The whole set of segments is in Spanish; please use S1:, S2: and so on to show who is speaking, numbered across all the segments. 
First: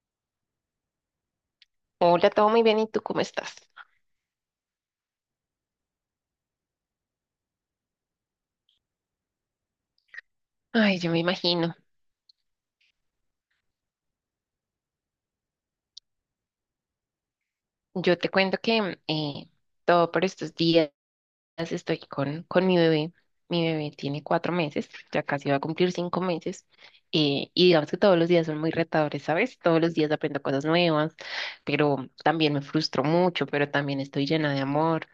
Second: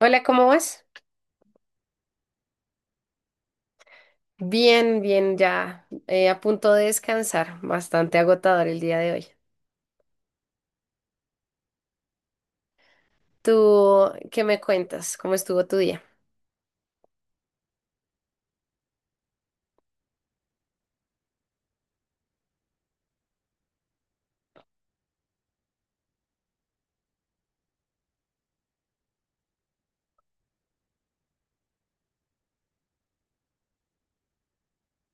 S1: Hola, ¿cómo vas?
S2: Hola, todo muy bien. ¿Y tú cómo estás?
S1: Bien, bien, ya a punto de descansar. Bastante agotador el día de hoy.
S2: Ay, yo me imagino.
S1: ¿Tú qué me cuentas? ¿Cómo estuvo tu día?
S2: Yo te cuento que todo por estos días estoy con mi bebé. Mi bebé tiene 4 meses, ya casi va a cumplir 5 meses. Y digamos que todos los días son muy retadores, ¿sabes? Todos los días aprendo cosas nuevas, pero también me frustro mucho, pero también estoy llena de amor.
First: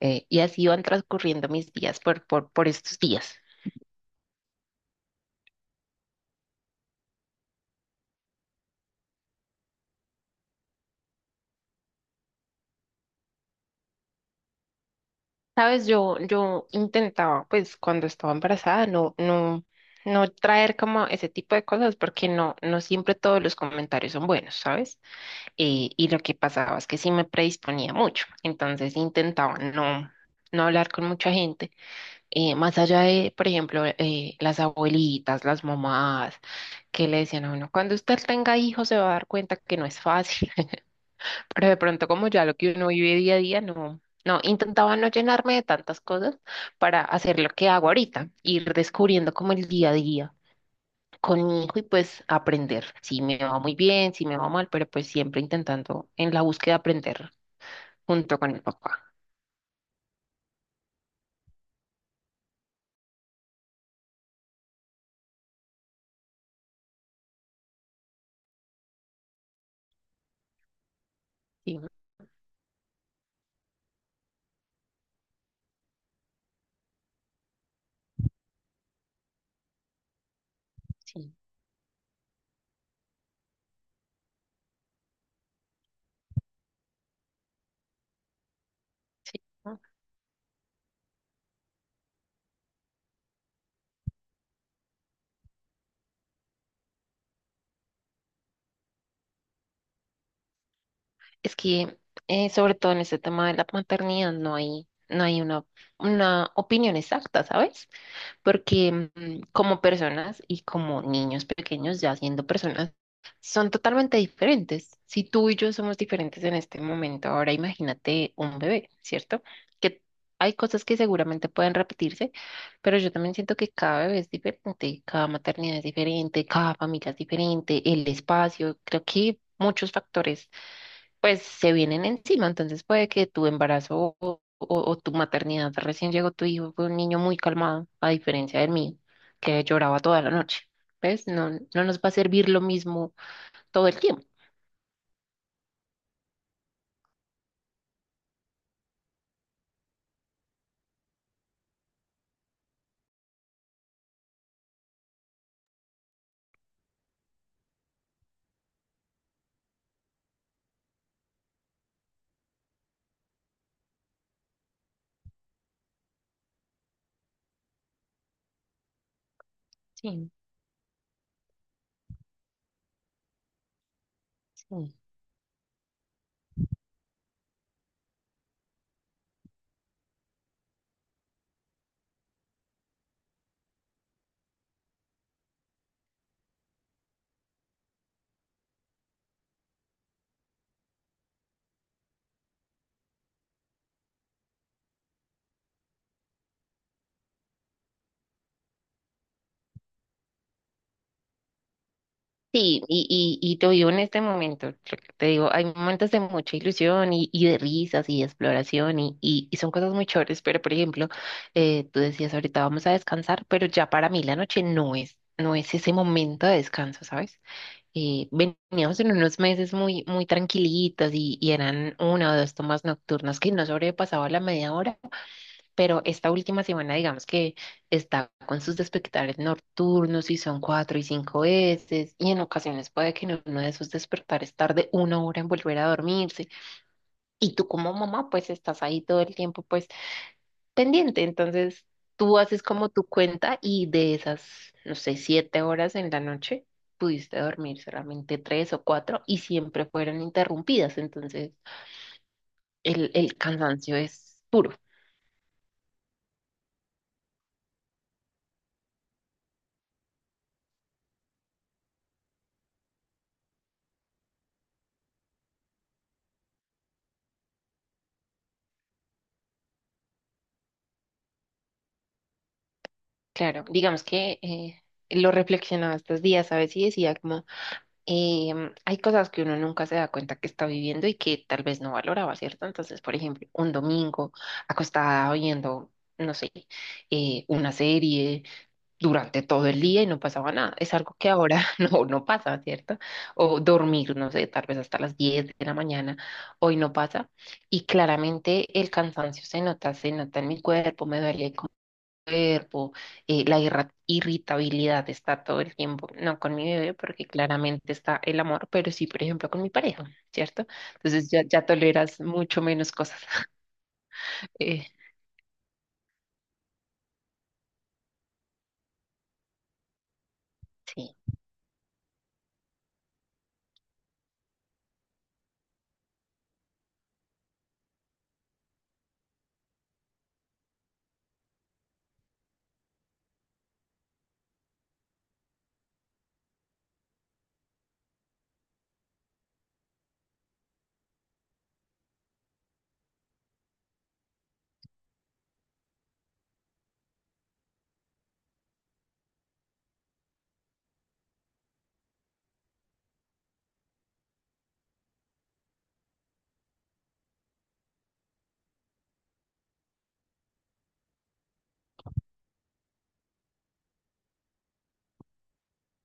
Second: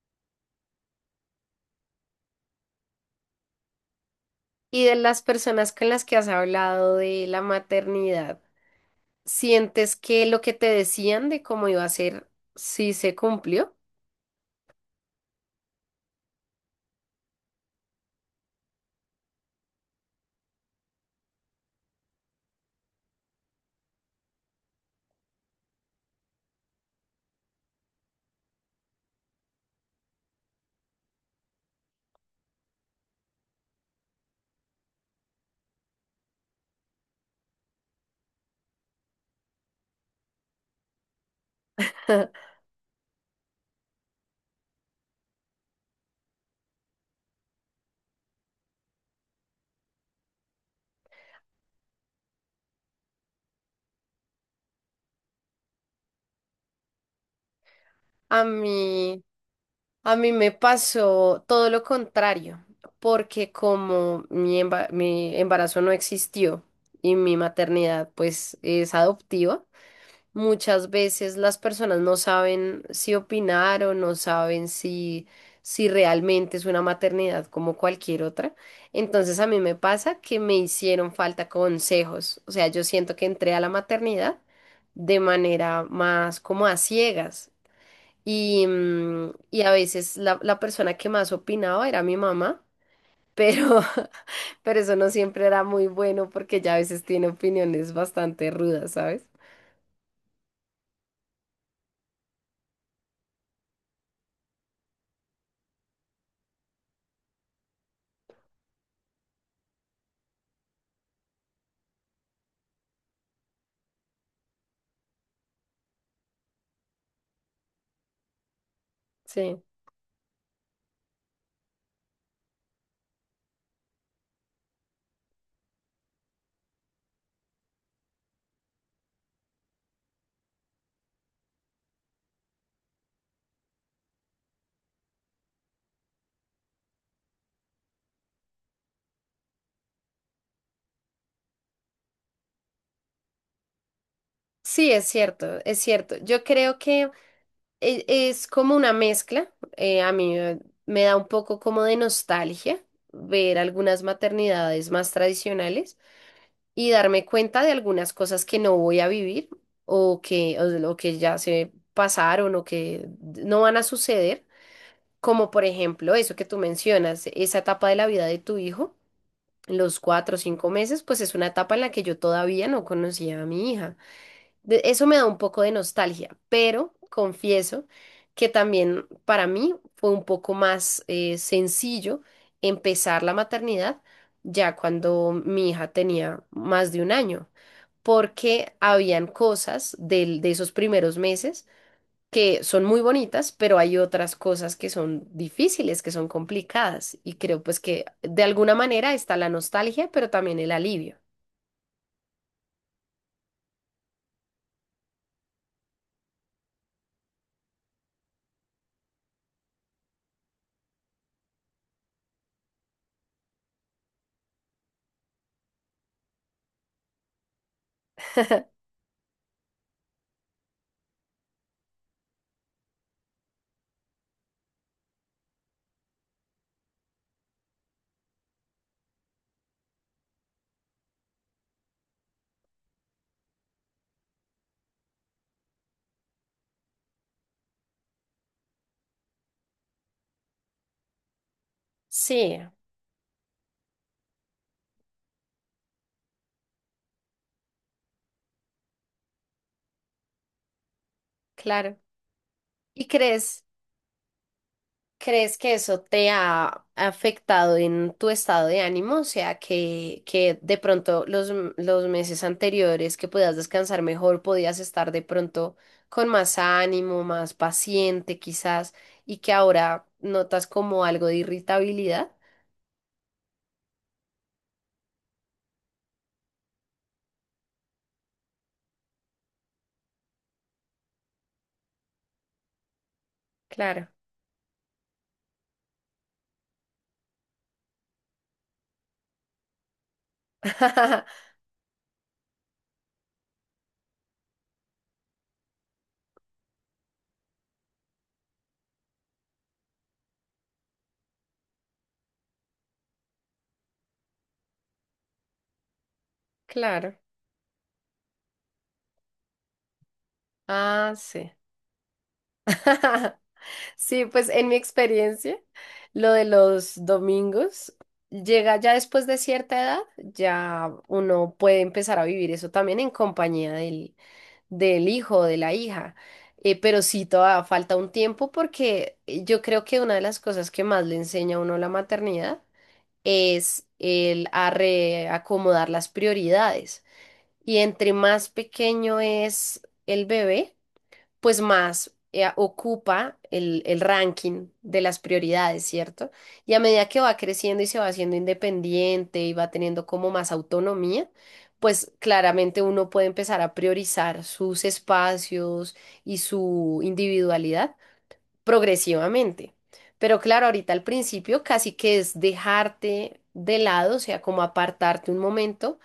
S2: Y así van transcurriendo mis días por estos días.
S1: Y de las personas con las que has hablado de la maternidad, ¿sientes que lo que te decían de cómo iba a ser sí se cumplió?
S2: Sabes, yo intentaba, pues cuando estaba embarazada, no traer como ese tipo de cosas, porque no siempre todos los comentarios son buenos, ¿sabes? Y lo que pasaba es que sí me predisponía mucho. Entonces intentaba no hablar con mucha gente, más allá de, por ejemplo, las abuelitas, las mamás, que le decían a uno, cuando usted tenga hijos se va a dar cuenta que no es fácil. Pero de pronto como ya lo que uno vive día a día, no, no, intentaba no llenarme de tantas cosas para hacer lo que hago ahorita, ir descubriendo como el día a día con mi hijo y pues aprender. Si me va muy bien, si me va mal, pero pues siempre intentando en la búsqueda aprender junto
S1: A
S2: con el papá.
S1: mí, a mí me pasó todo lo contrario, porque como mi embarazo no existió y mi maternidad pues es adoptiva. Muchas veces las
S2: Sí,
S1: personas no saben si opinar o no saben si realmente es una maternidad como cualquier otra. Entonces a mí me pasa que me hicieron
S2: sí,
S1: falta consejos. O sea, yo siento que entré a la maternidad de manera más como a ciegas. Y,
S2: sí.
S1: y a
S2: ¿No?
S1: veces la persona que más opinaba era mi mamá, pero, pero eso no siempre era muy bueno porque ya a veces tiene opiniones bastante rudas, ¿sabes?
S2: Es que sobre todo en este tema de la maternidad no hay una opinión exacta, ¿sabes? Porque como personas y como niños pequeños, ya siendo personas, son totalmente diferentes. Si tú y yo somos diferentes en este momento, ahora imagínate un bebé, ¿cierto?
S1: Sí.
S2: Que hay cosas que seguramente pueden repetirse, pero yo también siento que cada bebé es diferente, cada maternidad es diferente, cada familia es diferente, el espacio, creo que muchos factores pues se vienen encima. Entonces puede que tu embarazo o tu maternidad. Recién llegó tu hijo, fue un niño muy calmado, a diferencia del mío, que lloraba toda la noche. ¿Ves? No nos va a servir lo mismo todo el tiempo.
S1: Sí, es cierto, es cierto. Yo creo que es como una mezcla. A mí, me da un poco como de nostalgia ver algunas maternidades más tradicionales y darme cuenta de algunas cosas que no voy a vivir o o que ya se pasaron o que no van a suceder. Como por ejemplo eso que tú mencionas, esa etapa de la vida de tu hijo, los
S2: Sí,
S1: cuatro o cinco meses, pues es una etapa en la que yo todavía no conocía a mi hija.
S2: sí.
S1: Eso me da un poco de nostalgia, pero confieso que también para mí fue un poco más sencillo empezar la maternidad ya cuando mi hija tenía más de un año, porque habían cosas de esos primeros meses que son muy bonitas, pero hay otras cosas que son difíciles, que son complicadas, y creo pues que de alguna manera está la nostalgia, pero también el alivio.
S2: Sí, y te digo en este momento, lo que te digo, hay momentos de mucha ilusión y de risas y de exploración y son cosas muy chéveres. Pero por ejemplo, tú decías ahorita vamos a descansar, pero ya para mí la noche no es ese momento de descanso, ¿sabes? Veníamos en unos meses muy, muy tranquilitos y eran una o dos tomas nocturnas que no sobrepasaba la media hora. Pero esta última semana, digamos que está con sus despertares nocturnos y son cuatro y cinco veces, y en ocasiones puede que en uno de esos despertares tarde 1 hora en volver a dormirse. Y tú como mamá, pues estás ahí todo el tiempo, pues pendiente. Entonces, tú
S1: Sí,
S2: haces como tu cuenta y de esas, no sé, 7 horas en la noche, pudiste dormir solamente tres o cuatro y siempre fueron interrumpidas. Entonces,
S1: claro. ¿Y
S2: el
S1: crees?
S2: cansancio es puro.
S1: ¿Crees que eso te ha afectado en tu estado de ánimo? O sea, que de pronto los meses anteriores que podías descansar mejor, podías estar de pronto con más ánimo, más paciente quizás, y que ahora notas como algo de irritabilidad.
S2: Claro, digamos que lo reflexionaba estos días, ¿sabes? Y decía como, hay cosas que uno nunca se da cuenta que está viviendo y que tal vez no valoraba, ¿cierto? Entonces, por ejemplo, un
S1: Claro,
S2: domingo acostada oyendo, no sé, una serie durante todo el día y no pasaba nada. Es algo que ahora no pasa, ¿cierto? O dormir, no sé, tal vez hasta las 10 de la mañana, hoy no pasa. Y claramente el cansancio se nota en mi cuerpo, me duele el cuerpo. La irritabilidad está todo el tiempo, no con mi bebé,
S1: claro.
S2: porque claramente está el amor, pero sí, por ejemplo, con mi pareja, ¿cierto?
S1: Ah,
S2: Entonces ya,
S1: sí.
S2: ya toleras mucho menos cosas.
S1: Sí, pues en mi
S2: Eh,
S1: experiencia, lo de los domingos llega ya después de cierta edad, ya
S2: sí.
S1: uno puede empezar a vivir eso también en compañía del hijo o de la hija. Pero sí, todavía falta un tiempo porque yo creo que una de las cosas que más le enseña a uno la maternidad es el a reacomodar las prioridades. Y entre más pequeño es el bebé, pues más ocupa el ranking de las prioridades, ¿cierto? Y a medida que va creciendo y se va haciendo independiente y va teniendo como más autonomía, pues claramente uno puede empezar a priorizar sus espacios y su individualidad progresivamente. Pero claro, ahorita al principio casi que es dejarte de lado, o sea, como apartarte un momento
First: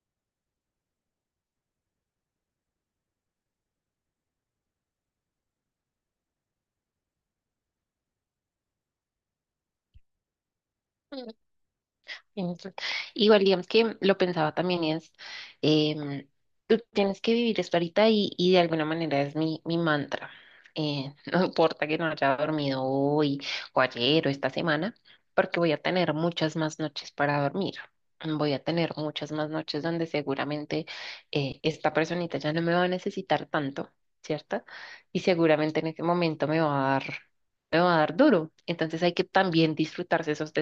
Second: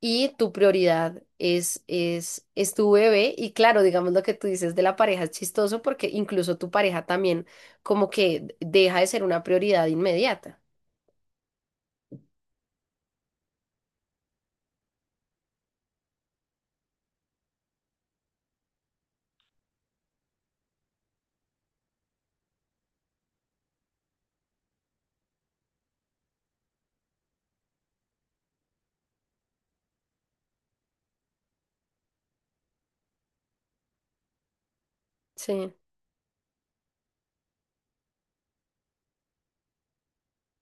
S1: y tu prioridad es tu bebé. Y claro, digamos lo que tú dices de la pareja es chistoso porque incluso tu pareja también como que deja de ser una prioridad inmediata.
S2: Entonces, igual, digamos que lo pensaba también y es, em, tú tienes que vivir esto ahorita y de alguna manera es mi mantra. No importa que no haya dormido hoy o ayer o esta semana, porque voy a tener muchas más noches para dormir. Voy a tener muchas más noches donde seguramente esta personita ya no me va a necesitar tanto, ¿cierto? Y
S1: Sí,
S2: seguramente en ese momento me va a dar duro. Entonces hay que también disfrutarse esos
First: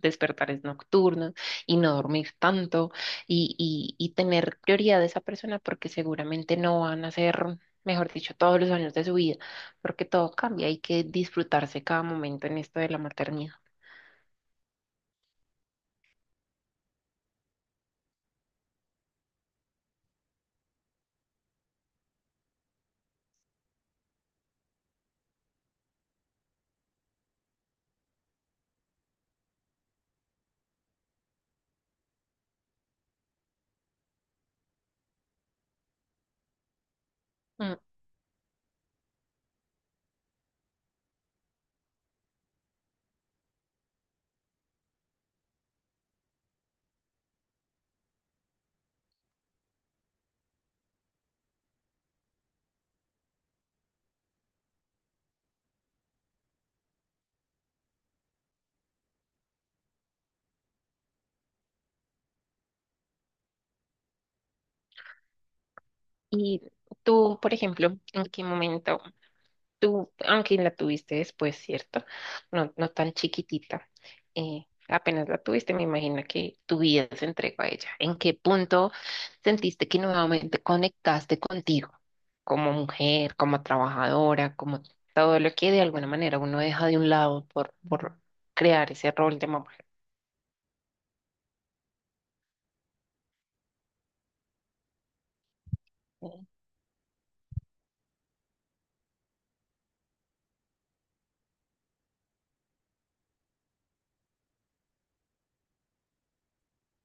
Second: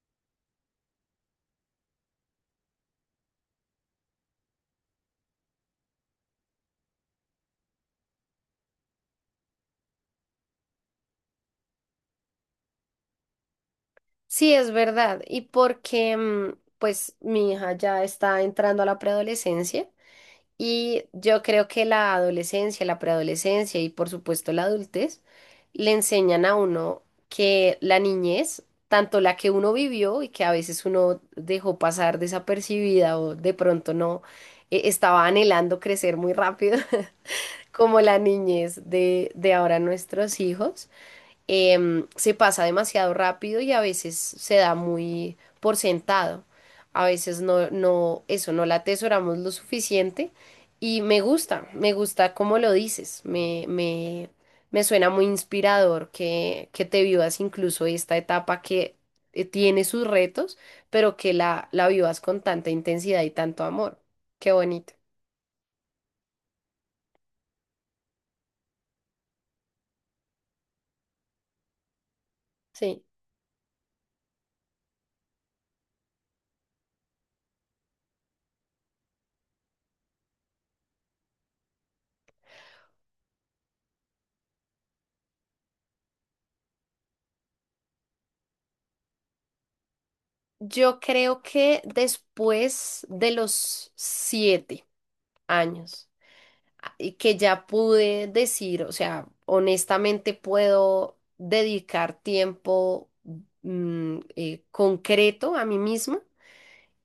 S2: despertares nocturnos y no dormir tanto y tener prioridad de esa persona porque seguramente no van a ser, mejor dicho, todos los años de su vida, porque todo cambia, hay que disfrutarse cada momento en esto de la maternidad.
S1: sí, es verdad. Y porque, mm, pues, mi hija ya está entrando a la preadolescencia. Y yo creo que la adolescencia, la preadolescencia y por supuesto la adultez le enseñan a uno que la niñez, tanto la que uno vivió y que a veces uno dejó pasar desapercibida o de pronto no estaba anhelando crecer muy rápido,
S2: Mm.
S1: como la niñez de ahora nuestros hijos se pasa demasiado rápido y a veces se da muy por sentado. A veces no la atesoramos lo suficiente y me gusta cómo lo dices, me suena muy inspirador que te vivas incluso esta etapa que tiene sus retos, pero que la vivas con tanta intensidad y tanto amor. Qué bonito.
S2: Y tú, por ejemplo, ¿en qué momento? Tú, aunque la tuviste después, ¿cierto? No, no
S1: Sí.
S2: tan chiquitita. Apenas la tuviste, me imagino que tu vida se entregó a ella. ¿En qué punto sentiste que nuevamente conectaste contigo como mujer, como trabajadora, como todo lo que de alguna manera uno deja de un lado por crear ese rol de mamá?
S1: Yo creo que después de los 7 años.
S2: Mm.
S1: Y que ya pude decir, o sea, honestamente puedo dedicar tiempo concreto a mí misma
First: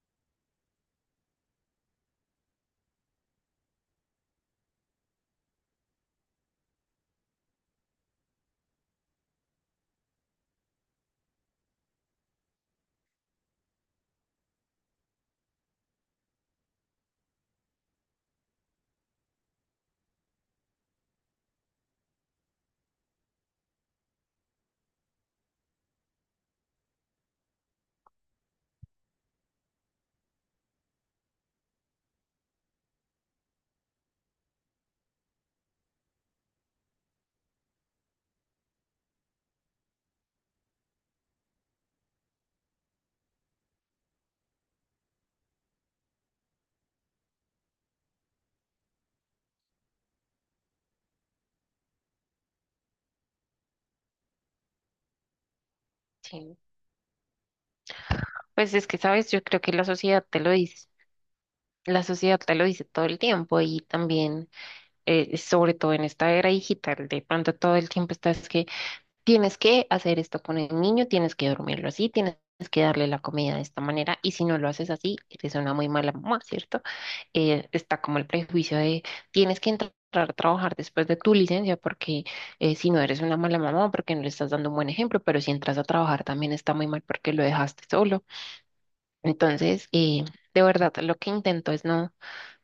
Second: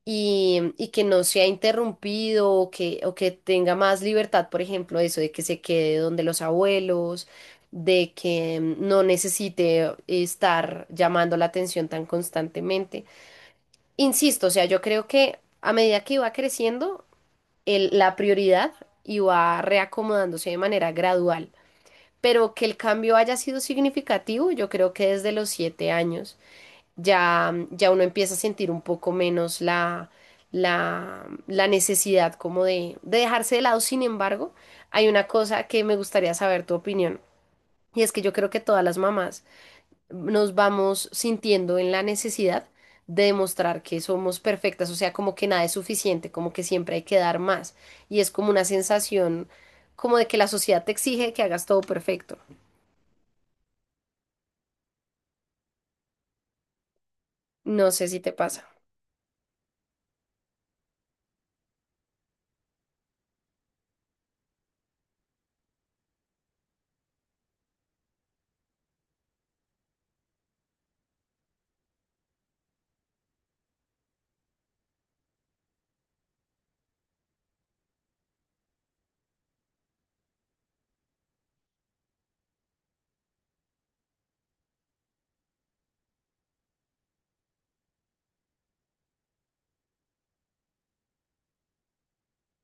S1: y que no sea interrumpido o que tenga más libertad, por ejemplo, eso de que se quede donde los abuelos, de que no necesite estar llamando la atención tan constantemente. Insisto, o sea, yo creo que a medida que iba creciendo, la prioridad y va reacomodándose de manera gradual. Pero que el cambio haya sido significativo, yo creo que desde los 7 años ya, ya uno empieza a sentir un poco menos la necesidad como de dejarse de lado. Sin embargo, hay una cosa que me gustaría saber tu opinión. Y es que yo creo que todas las mamás nos vamos sintiendo en la necesidad de demostrar que somos perfectas, o sea, como que nada es suficiente, como que siempre hay que dar más. Y es como una sensación como de que la sociedad te exige que hagas todo perfecto.
S2: Sí.
S1: No sé si te pasa.
S2: Pues es que, sabes, yo creo que la sociedad te lo dice, la sociedad te lo dice todo el tiempo y también sobre todo en esta era digital, de pronto todo el tiempo estás que tienes que hacer esto con el niño, tienes que dormirlo así, tienes que darle la comida de esta manera y si no lo haces así, eres una muy mala mamá, ¿cierto? Está como el prejuicio de tienes que entrar a trabajar después de tu licencia porque si no eres una mala mamá, porque no le estás dando un buen ejemplo, pero si entras a trabajar también está muy mal porque lo dejaste solo. Entonces, de verdad, lo que intento es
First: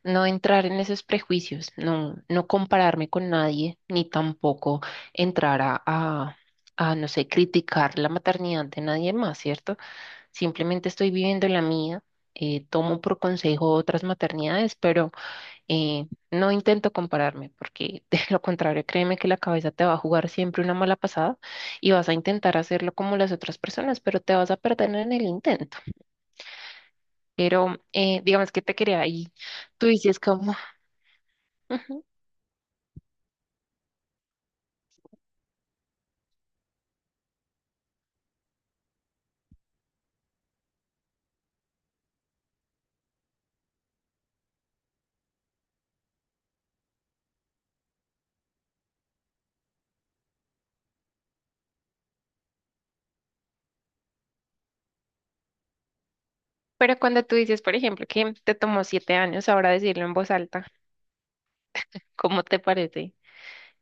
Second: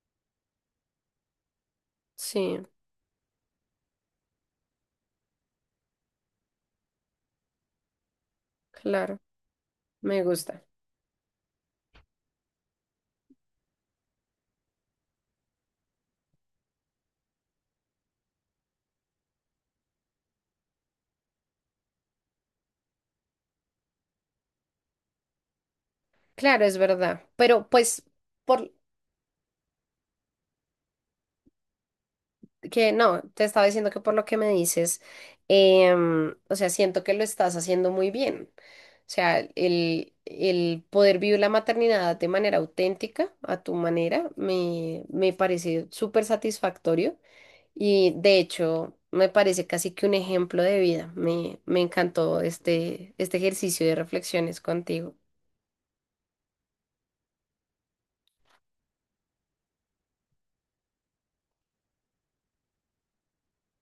S2: no entrar en esos prejuicios, no
S1: Sí,
S2: compararme con nadie, ni tampoco entrar no sé, criticar la maternidad de nadie
S1: claro,
S2: más, ¿cierto?
S1: me gusta.
S2: Simplemente estoy viviendo la mía. Tomo por consejo otras maternidades. Pero no intento compararme, porque de lo contrario, créeme que la cabeza te va a jugar siempre una mala pasada y vas a intentar hacerlo como las otras personas, pero te vas a perder en el intento.
S1: Claro, es verdad. Pero
S2: Pero
S1: pues,
S2: digamos que
S1: por,
S2: te quería ahí, tú dices como...
S1: que no, te estaba diciendo que por lo que me dices, o sea, siento que lo estás haciendo muy bien. O sea, el poder vivir la maternidad de manera auténtica, a tu manera, me parece súper satisfactorio y de hecho me parece casi que un ejemplo de vida. Me encantó este ejercicio de reflexiones contigo.
S2: Pero cuando tú dices, por ejemplo, que te tomó 7 años ahora decirlo en voz alta, ¿cómo te parece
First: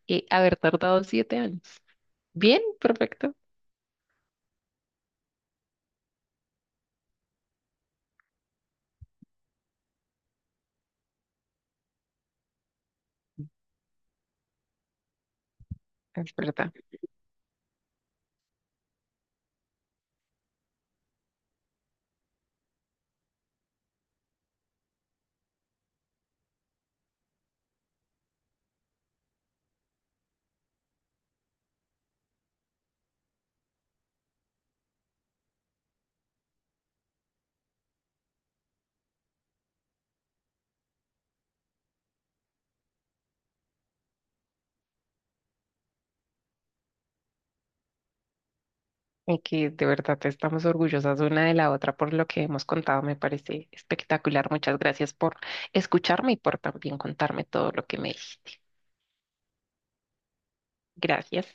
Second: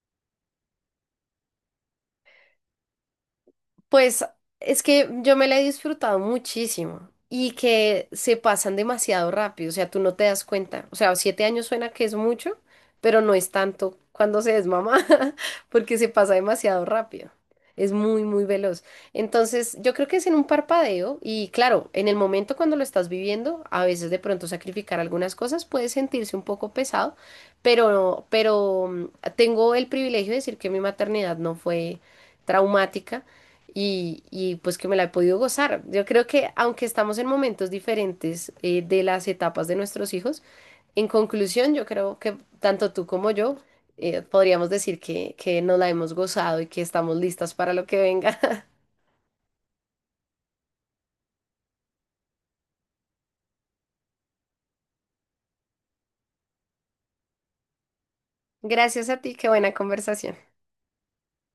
S2: haber tardado 7 años? Bien, perfecto.
S1: Pues es que yo me la he disfrutado muchísimo y que se pasan demasiado rápido, o sea, tú no te das cuenta. O sea, 7 años suena que es mucho, pero no es tanto cuando se es mamá, porque se pasa
S2: Es verdad.
S1: demasiado rápido. Es muy, muy veloz. Entonces, yo creo que es en un parpadeo y claro, en el momento cuando lo estás viviendo, a veces de pronto sacrificar algunas cosas puede sentirse un poco pesado, pero mm, tengo el privilegio de decir que mi maternidad no fue traumática y, pues que me la he podido gozar. Yo creo que aunque estamos en momentos diferentes de las etapas de nuestros hijos, en conclusión yo creo que tanto tú como yo podríamos decir que nos la hemos gozado y que estamos listas para lo que venga.
S2: Y que de verdad estamos orgullosas una de la otra por lo que hemos contado. Me parece espectacular. Muchas gracias por escucharme y por también contarme todo lo que me dijiste.
S1: Gracias a ti, qué buena conversación.
S2: Gracias.